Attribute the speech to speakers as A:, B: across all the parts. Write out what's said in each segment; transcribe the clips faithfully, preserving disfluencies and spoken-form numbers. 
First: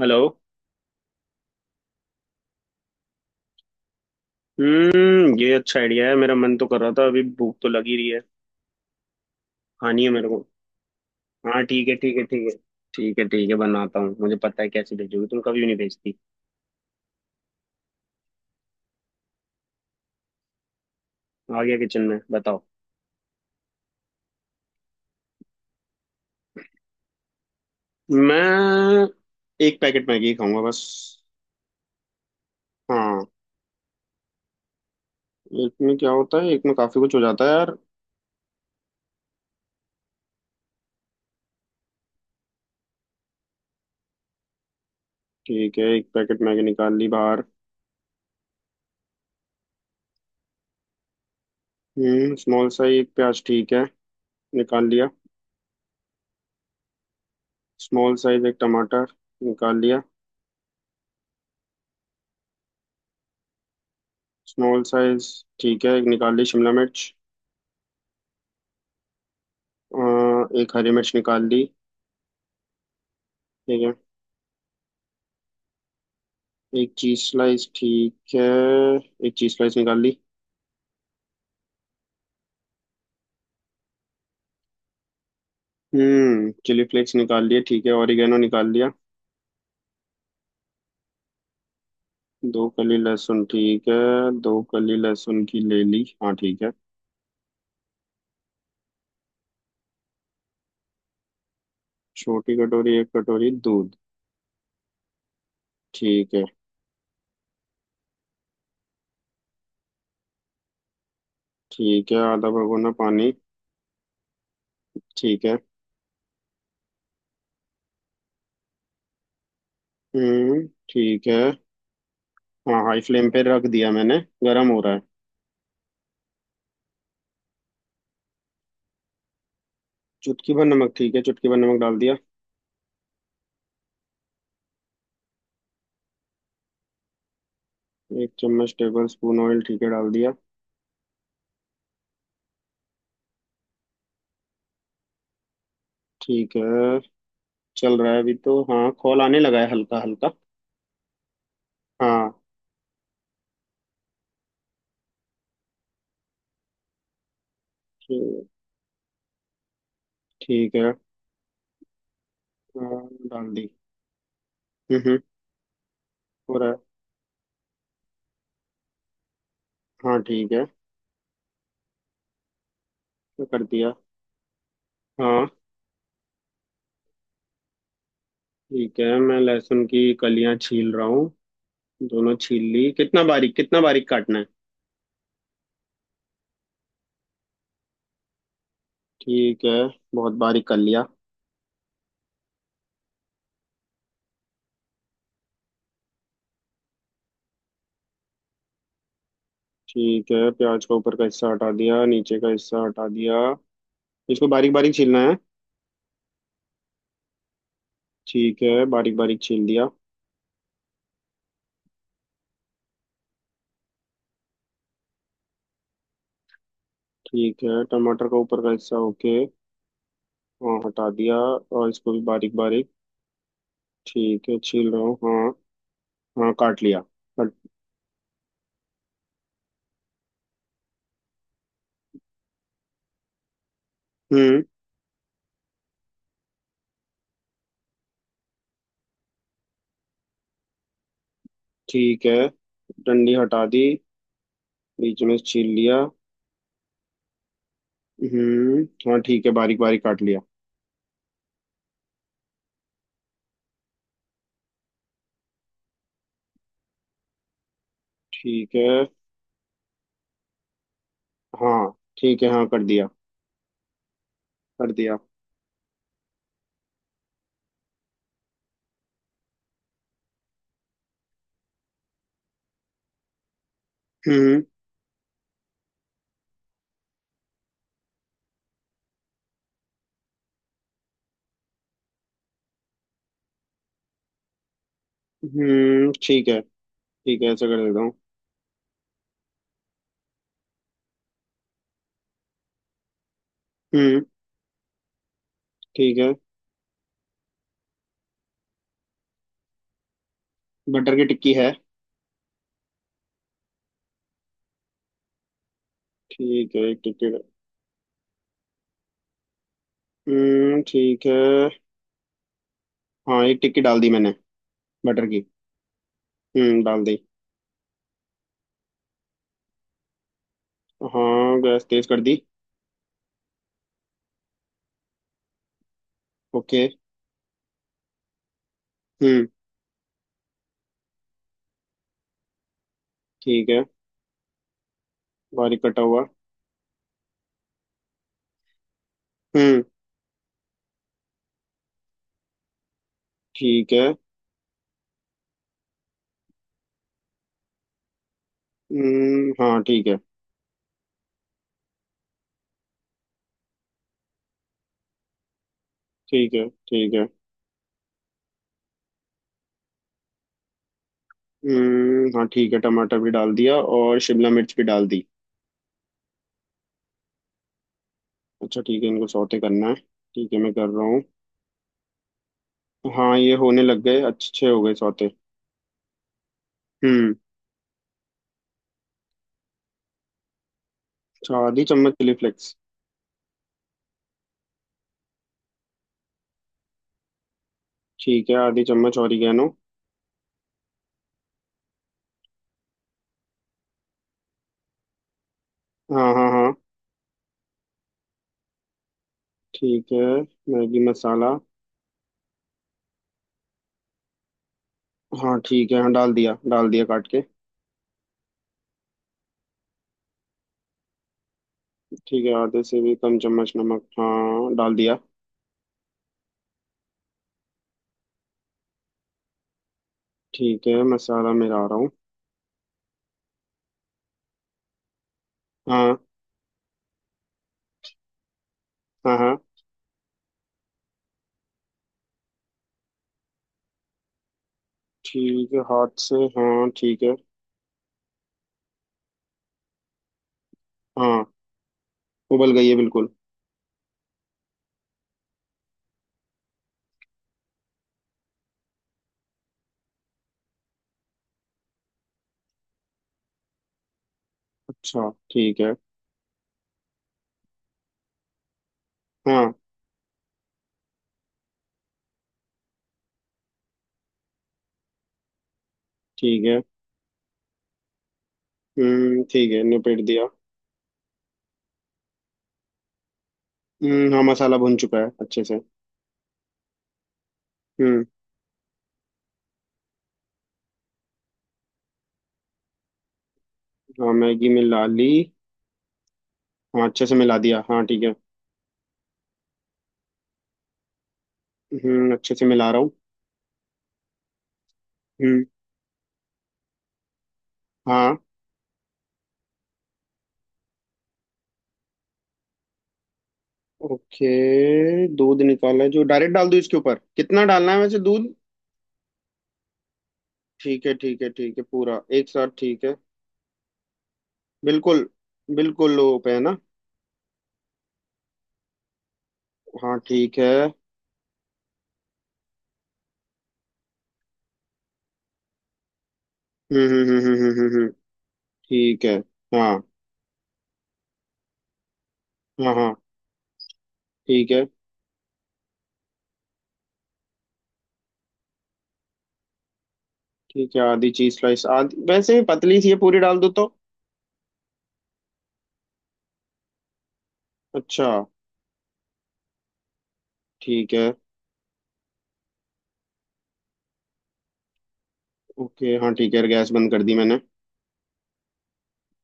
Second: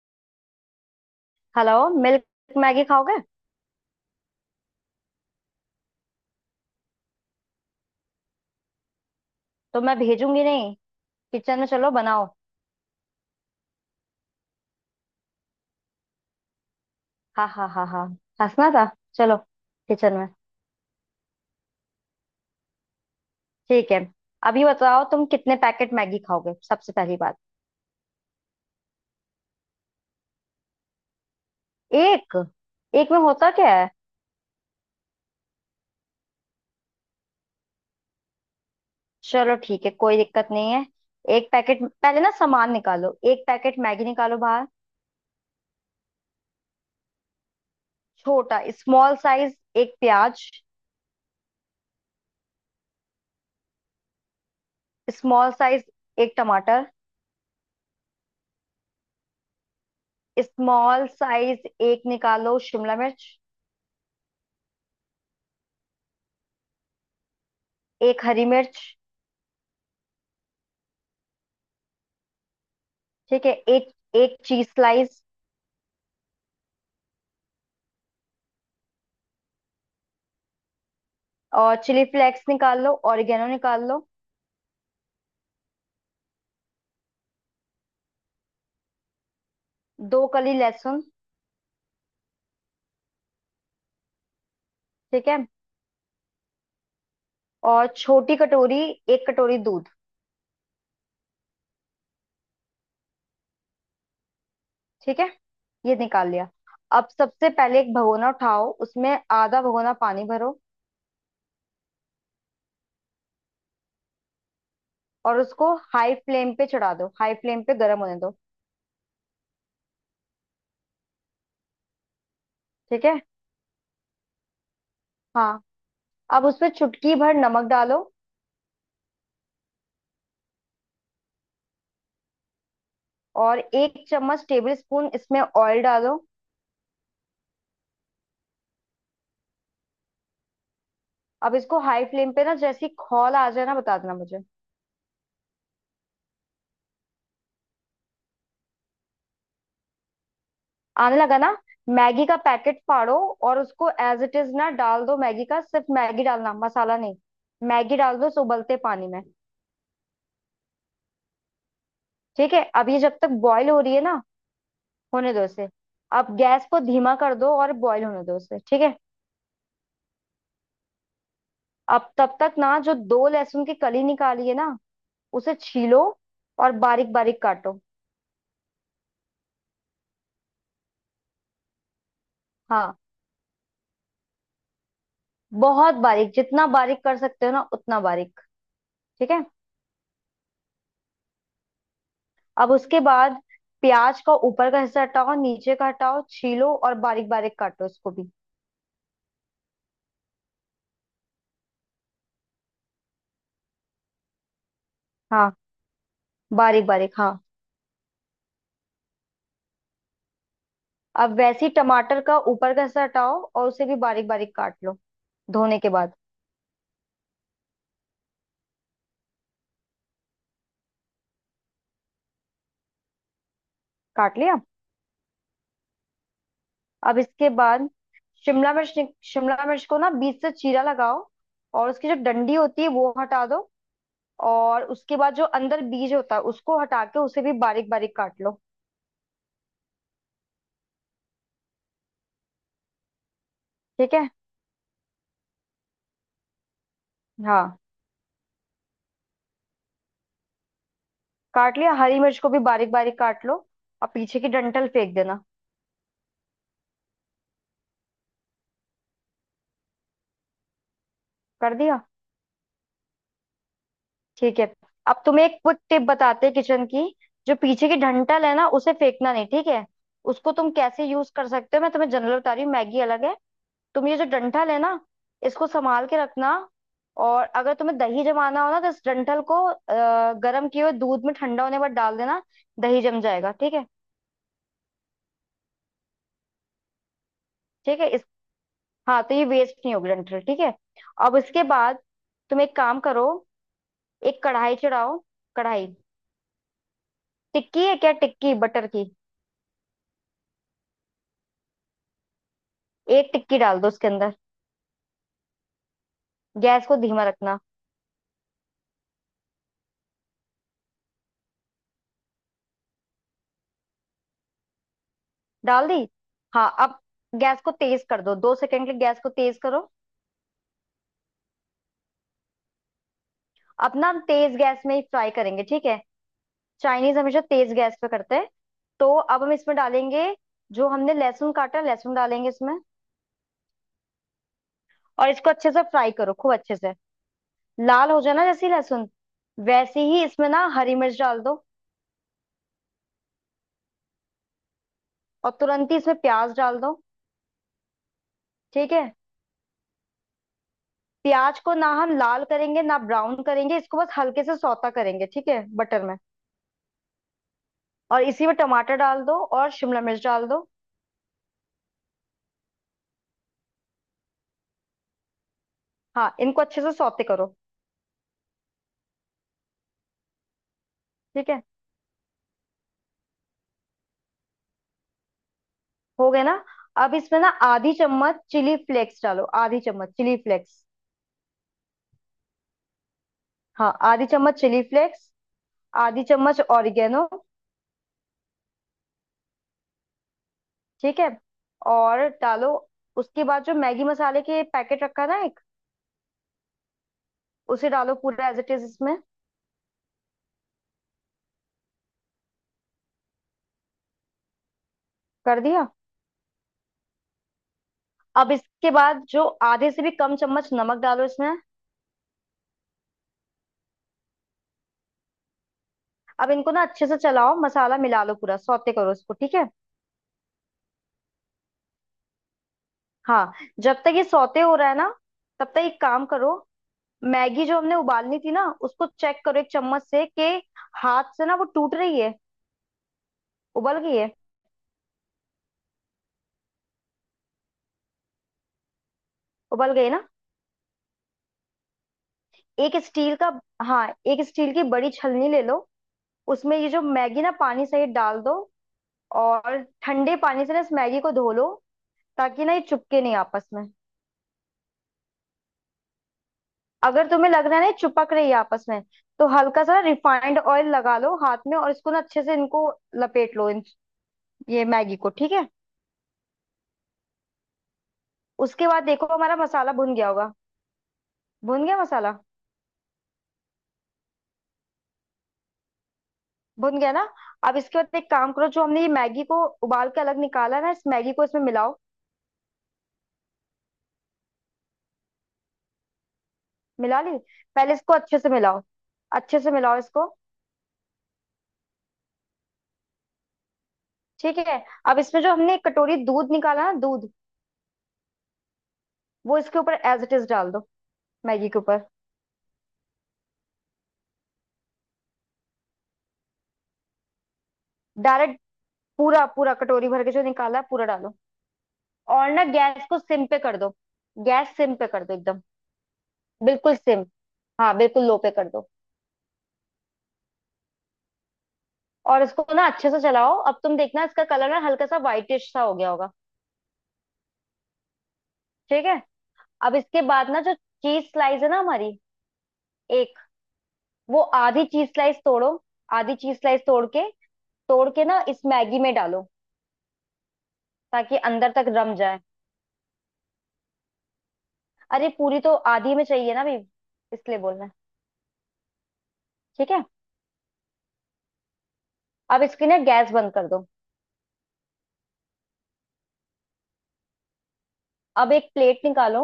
A: Hello.
B: Hello. Milk Maggi खाओगे?
A: हम्म, ये अच्छा आइडिया है। मेरा मन तो कर रहा था, अभी भूख तो लगी रही है।
B: तो मैं
A: खानी है मेरे को।
B: भेजूंगी नहीं। किचन
A: हाँ,
B: में
A: ठीक
B: चलो
A: है ठीक है
B: बनाओ।
A: ठीक है। ठीक है ठीक है, बनाता हूँ। मुझे पता है, कैसे भेजोगी तुम, कभी नहीं भेजती।
B: हाँ हाँ हाँ हाँ, हंसना था। चलो किचन में।
A: आ गया किचन में, बताओ।
B: ठीक है, अभी बताओ तुम कितने पैकेट मैगी खाओगे, सबसे पहली बात।
A: मैं एक पैकेट मैगी खाऊंगा बस।
B: एक? एक में
A: हाँ।
B: होता क्या है?
A: एक में क्या होता है, एक में काफी कुछ हो जाता है यार।
B: चलो ठीक है, कोई दिक्कत नहीं है। एक पैकेट, पहले ना सामान निकालो, एक पैकेट मैगी निकालो बाहर।
A: ठीक है, एक पैकेट मैगी निकाल ली बाहर।
B: छोटा स्मॉल साइज एक प्याज।
A: हम्म, स्मॉल साइज एक प्याज ठीक है। निकाल लिया।
B: स्मॉल साइज एक टमाटर।
A: स्मॉल साइज एक टमाटर निकाल लिया।
B: स्मॉल साइज एक निकालो शिमला मिर्च।
A: स्मॉल साइज ठीक है, एक निकाल ली शिमला मिर्च।
B: एक हरी मिर्च।
A: अ, एक हरी मिर्च निकाल ली।
B: ठीक है,
A: ठीक
B: एक
A: है।
B: एक चीज स्लाइस।
A: एक चीज स्लाइस ठीक है। एक चीज स्लाइस निकाल ली।
B: और चिली फ्लेक्स निकाल लो, ऑरिगेनो निकाल लो।
A: हम्म, चिली फ्लेक्स निकाल लिए ठीक है, ऑरिगेनो निकाल लिया।
B: दो कली लहसुन।
A: दो कली लहसुन ठीक है। दो कली
B: ठीक है,
A: लहसुन की ले ली, हाँ ठीक है।
B: और छोटी कटोरी, एक कटोरी दूध।
A: छोटी कटोरी एक कटोरी दूध
B: ठीक है, ये निकाल
A: ठीक है।
B: लिया। अब सबसे पहले एक भगोना उठाओ, उसमें आधा भगोना पानी भरो।
A: ठीक है आधा भगोना पानी,
B: और
A: ठीक है।
B: उसको हाई फ्लेम पे चढ़ा दो, हाई फ्लेम पे गर्म होने दो।
A: हम्म ठीक है। हाँ, हाई
B: ठीक है?
A: फ्लेम पे रख दिया मैंने। गरम हो रहा है।
B: हाँ। अब उसमें चुटकी भर नमक डालो।
A: चुटकी भर नमक ठीक है, चुटकी भर नमक डाल दिया।
B: और एक चम्मच टेबल स्पून इसमें ऑयल डालो।
A: एक चम्मच टेबल स्पून ऑयल ठीक है, डाल दिया।
B: अब इसको हाई फ्लेम पे ना, जैसी खौल आ जाए ना बता देना मुझे।
A: ठीक है। चल रहा है अभी तो। हाँ, कॉल आने लगा है हल्का हल्का।
B: आने लगा ना? मैगी
A: हाँ
B: का पैकेट फाड़ो। और उसको एज इट इज ना डाल दो। मैगी का सिर्फ मैगी डालना, मसाला नहीं। मैगी डाल दो इस
A: ठीक।
B: उबलते पानी में।
A: ठीक है।
B: ठीक है, अब ये
A: हाँ,
B: जब तक
A: डाल दी।
B: बॉईल हो रही है ना,
A: हम्म, हम्म।
B: होने दो इसे। अब
A: हो
B: गैस
A: रहा है।
B: को धीमा कर दो और बॉईल होने दो इसे, ठीक है?
A: हाँ ठीक है।
B: अब तब तक ना, जो दो
A: मैं कर
B: लहसुन की
A: दिया।
B: कली निकाली है ना,
A: हाँ
B: उसे छीलो और बारीक बारीक काटो।
A: ठीक है, मैं लहसुन की कलियां छील रहा हूँ। दोनों छील ली,
B: हाँ,
A: कितना बारीक, कितना बारीक काटना है?
B: बहुत बारीक, जितना बारीक कर सकते हो ना उतना बारीक। ठीक है।
A: ठीक है, बहुत बारीक कर लिया।
B: अब उसके बाद प्याज का ऊपर का हिस्सा हटाओ, नीचे का हटाओ, छीलो और बारीक बारीक काटो उसको भी।
A: ठीक है, प्याज का ऊपर का हिस्सा हटा दिया, नीचे का हिस्सा हटा दिया। इसको बारीक बारीक छीलना है?
B: हाँ, बारीक बारीक हाँ।
A: ठीक है, बारीक बारीक छील दिया।
B: अब वैसे ही टमाटर का ऊपर का हिस्सा हटाओ और उसे भी बारीक बारीक काट लो, धोने के बाद।
A: ठीक है, टमाटर का ऊपर का हिस्सा, ओके, हाँ, हटा दिया और इसको भी बारीक बारीक।
B: काट
A: ठीक है,
B: लिया।
A: छील रहा हूँ हाँ। हाँ, काट लिया।
B: अब इसके
A: कट।
B: बाद शिमला मिर्च निक- शिमला मिर्च को ना बीच से चीरा लगाओ, और उसकी जो डंडी होती है वो हटा दो।
A: हम्म।
B: और उसके बाद जो अंदर बीज होता है उसको हटा के उसे भी बारीक बारीक काट लो।
A: ठीक है, डंडी हटा दी।
B: ठीक है।
A: बीच में से छील लिया।
B: हाँ,
A: हम्म। हाँ ठीक है, बारीक बारीक काट लिया।
B: काट लिया। हरी मिर्च को भी बारीक बारीक काट लो, और पीछे की डंठल फेंक देना।
A: ठीक है।
B: कर
A: हाँ
B: दिया?
A: ठीक है, हाँ कर दिया।
B: ठीक है।
A: कर दिया।
B: अब तुम्हें एक क्विक टिप बताते हैं किचन की। जो पीछे की डंठल है ना, उसे फेंकना नहीं, ठीक है। उसको तुम कैसे यूज कर सकते हो, मैं तुम्हें जनरल बता रही हूँ, मैगी अलग है। तुम ये जो
A: हम्म।
B: डंठल है ना, इसको संभाल के रखना। और अगर तुम्हें दही जमाना हो ना, तो इस डंठल को अ, गर्म किए हुए दूध में ठंडा होने पर डाल देना। दही जम जाएगा, ठीक है।
A: हम्म, ठीक है। ठीक है, ऐसा कर
B: ठीक
A: देता
B: है
A: हूँ।
B: इस, हाँ, तो ये वेस्ट नहीं होगी डंठल, ठीक है। अब इसके बाद तुम एक काम करो,
A: हम्म
B: एक कढ़ाई चढ़ाओ। कढ़ाई।
A: ठीक है।
B: टिक्की है क्या? टिक्की बटर की।
A: बटर की टिक्की है।
B: एक टिक्की डाल दो उसके अंदर।
A: ठीक है,
B: गैस को
A: एक
B: धीमा
A: टिक्की।
B: रखना।
A: हम्म ठीक है। हाँ, एक टिक्की डाल दी मैंने, बटर की।
B: डाल दी? हाँ,
A: हम्म,
B: अब
A: डाल दी।
B: गैस को तेज कर दो, दो सेकंड के लिए गैस को तेज करो।
A: हाँ, गैस तेज कर दी।
B: अपना हम तेज गैस में ही फ्राई करेंगे, ठीक है।
A: ओके।
B: चाइनीज हमेशा तेज गैस पे करते हैं। तो अब
A: हम्म
B: हम इसमें डालेंगे जो हमने लहसुन काटा, लहसुन डालेंगे इसमें।
A: ठीक है।
B: और इसको अच्छे
A: बारीक
B: से
A: कटा
B: फ्राई
A: हुआ।
B: करो, खूब अच्छे से। लाल हो जाए ना जैसे ही लहसुन,
A: हम्म।
B: वैसे ही इसमें ना हरी मिर्च डाल दो।
A: ठीक है।
B: और तुरंत ही इसमें प्याज डाल दो। ठीक है?
A: हम्म हाँ ठीक है।
B: प्याज को ना हम लाल करेंगे ना ब्राउन करेंगे, इसको बस हल्के से सौता करेंगे, ठीक है, बटर में।
A: ठीक है ठीक है।
B: और इसी में टमाटर डाल दो और शिमला मिर्च डाल दो।
A: हम्म हाँ ठीक है, टमाटर भी डाल दिया और शिमला मिर्च भी डाल दी।
B: हाँ, इनको अच्छे से सौते करो।
A: अच्छा ठीक है, इनको सौते करना है। ठीक है, मैं कर रहा हूँ।
B: ठीक है,
A: हाँ, ये होने लग गए, अच्छे हो गए सौते।
B: हो गए ना? अब
A: हम्म,
B: इसमें ना आधी चम्मच चिली फ्लेक्स डालो, आधी चम्मच चिली फ्लेक्स।
A: अच्छा, आधी चम्मच चिली फ्लेक्स।
B: हाँ, आधी चम्मच चिली फ्लेक्स, आधी चम्मच ऑरिगेनो।
A: ठीक है, आधी चम्मच ऑरिगेनो।
B: ठीक है, और डालो। उसके बाद जो मैगी मसाले के पैकेट रखा ना एक,
A: हाँ हाँ हाँ।
B: उसे डालो पूरा एज इट इज इसमें।
A: ठीक है, मैगी मसाला। हाँ
B: कर दिया?
A: ठीक है, हाँ डाल दिया, डाल दिया काट के।
B: अब इसके बाद जो आधे से भी कम चम्मच नमक डालो इसमें।
A: ठीक है, आधे से भी कम चम्मच नमक, हाँ डाल दिया।
B: अब इनको ना अच्छे से चलाओ, मसाला मिला लो पूरा, सौते करो इसको, ठीक है।
A: ठीक है, मसाला मेरा आ रहा हूँ।
B: हाँ, जब तक ये सौते हो रहा है ना, तब तक एक
A: हाँ
B: काम करो, मैगी जो हमने उबालनी थी ना, उसको
A: हाँ
B: चेक
A: हाँ।
B: करो एक चम्मच से कि हाथ से ना वो टूट रही है, उबल गई है।
A: ठीक है, हाथ से हाँ ठीक है।
B: उबल गई है ना?
A: हाँ, उबल गई
B: एक
A: है बिल्कुल।
B: स्टील का, हाँ एक स्टील की बड़ी छलनी ले लो। उसमें ये जो मैगी ना पानी सहित डाल दो। और ठंडे पानी से ना इस मैगी को धो लो, ताकि ना ये चिपके नहीं आपस में।
A: अच्छा ठीक है।
B: अगर तुम्हें लग रहा है ना ये चिपक रही है आपस में, तो
A: हाँ
B: हल्का सा रिफाइंड ऑयल लगा लो हाथ में और इसको ना अच्छे से, इनको लपेट लो इन, ये मैगी को, ठीक है।
A: ठीक है।
B: उसके बाद देखो
A: हम्म
B: हमारा
A: ठीक है,
B: मसाला भुन
A: निपेट
B: गया
A: दिया।
B: होगा। भुन गया मसाला,
A: हम्म हाँ, मसाला भुन चुका है अच्छे से।
B: भुन गया ना? अब इसके बाद
A: हम्म
B: एक काम करो, जो हमने ये मैगी को उबाल के अलग निकाला है ना, इस मैगी को इसमें मिलाओ।
A: हाँ, मैगी मिला ली। हाँ,
B: मिला
A: अच्छे से
B: ली?
A: मिला दिया,
B: पहले
A: हाँ
B: इसको
A: ठीक है।
B: अच्छे से मिलाओ, अच्छे से मिलाओ इसको।
A: हम्म, अच्छे से मिला रहा हूँ।
B: ठीक है। अब इसमें जो
A: हम्म।
B: हमने एक कटोरी दूध निकाला ना, दूध,
A: हाँ,
B: वो इसके ऊपर एज इट इज डाल दो, मैगी के ऊपर।
A: ओके। दूध निकाला है जो डायरेक्ट डाल दूँ इसके ऊपर, कितना डालना है वैसे दूध?
B: डायरेक्ट, पूरा, पूरा कटोरी भर के जो निकाला है पूरा
A: ठीक है
B: डालो।
A: ठीक है ठीक है, पूरा एक
B: और ना
A: साथ ठीक
B: गैस
A: है।
B: को सिम पे कर दो, गैस सिम पे
A: बिल्कुल।
B: कर दो एकदम,
A: बिल्कुल लो पे है ना।
B: बिल्कुल सिम, हाँ बिल्कुल लो पे कर दो।
A: हाँ ठीक है।
B: और इसको ना अच्छे से चलाओ, अब तुम देखना इसका कलर ना हल्का सा व्हाइटिश सा हो गया होगा।
A: हम्म हम्म हम्म हम्म हम्म हम्म, हम्म।
B: ठीक है।
A: ठीक है।
B: अब
A: हाँ
B: इसके बाद ना जो चीज स्लाइस है ना हमारी,
A: हाँ हाँ।
B: एक, वो
A: ठीक है।
B: आधी चीज स्लाइस तोड़ो, आधी चीज स्लाइस तोड़ के, तोड़ के ना इस मैगी में डालो,
A: ठीक है आधी
B: ताकि
A: चीज
B: अंदर
A: स्लाइस,
B: तक रम
A: आधी
B: जाए।
A: वैसे ही पतली सी है, पूरी डाल दो तो।
B: अरे पूरी तो आधी में चाहिए ना अभी, इसलिए बोल रहे हैं।
A: अच्छा
B: ठीक है।
A: ठीक है।
B: अब इसकी ना गैस बंद कर दो।
A: ओके हाँ ठीक है, गैस बंद कर दी मैंने।
B: अब एक प्लेट निकालो।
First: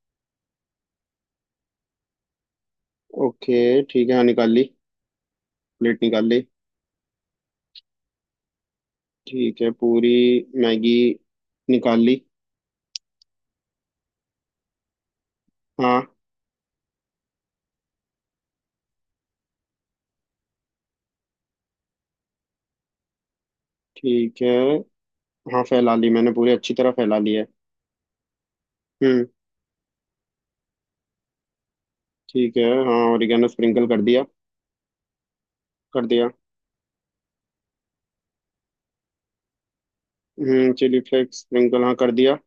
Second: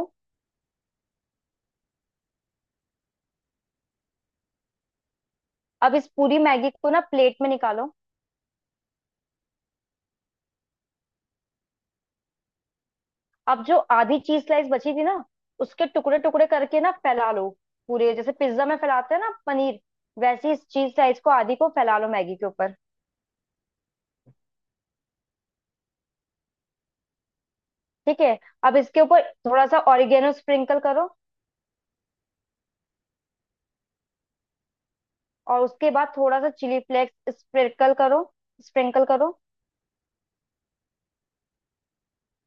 A: ओके ठीक है, हाँ निकाल ली,
B: अब
A: प्लेट
B: इस
A: निकाल
B: पूरी
A: ली।
B: मैगी को ना प्लेट में निकालो।
A: ठीक है, पूरी मैगी निकाल ली।
B: अब जो आधी चीज स्लाइस बची थी ना, उसके
A: हाँ
B: टुकड़े टुकड़े करके ना फैला लो पूरे, जैसे पिज्जा में फैलाते हैं ना पनीर, वैसे इस चीज स्लाइस को आधी को फैला लो मैगी के ऊपर।
A: ठीक है। हाँ, फैला ली मैंने पूरी, अच्छी तरह फैला ली है।
B: ठीक है। अब इसके
A: हम्म
B: ऊपर थोड़ा सा ऑरिगेनो स्प्रिंकल करो।
A: ठीक है। हाँ, ओरिगेनो स्प्रिंकल कर दिया।
B: और उसके
A: कर
B: बाद
A: दिया।
B: थोड़ा सा चिली फ्लेक्स स्प्रिंकल करो, स्प्रिंकल करो।
A: हम्म, चिली फ्लेक्स स्प्रिंकल हाँ कर दिया।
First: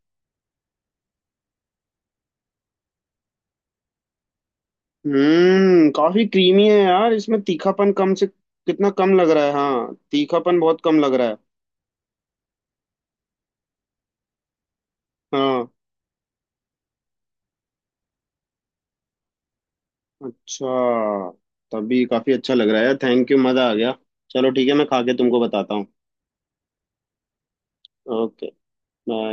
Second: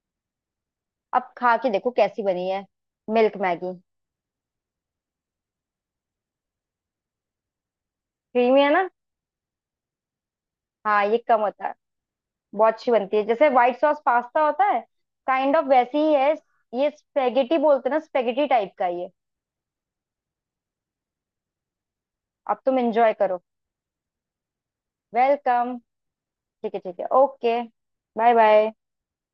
B: अब खा के देखो कैसी बनी है, मिल्क मैगी।
A: हम्म, काफी क्रीमी है यार, इसमें तीखापन कम से
B: क्रीमी है ना?
A: कितना कम लग रहा है, हाँ तीखापन बहुत कम
B: हाँ
A: लग
B: ये
A: रहा है।
B: कम होता है। बहुत अच्छी बनती है, जैसे व्हाइट सॉस पास्ता होता है, काइंड ऑफ
A: हाँ।
B: वैसी ही है। ये स्पेगेटी बोलते हैं ना, स्पेगेटी टाइप का ये।
A: अच्छा, तभी काफी अच्छा
B: अब
A: लग
B: तुम
A: रहा है।
B: एंजॉय
A: थैंक यू,
B: करो।
A: मजा आ गया। चलो ठीक है, मैं खा के तुमको बताता
B: वेलकम।
A: हूँ।
B: ठीक है ठीक है okay, bye
A: okay,
B: bye.
A: Bye.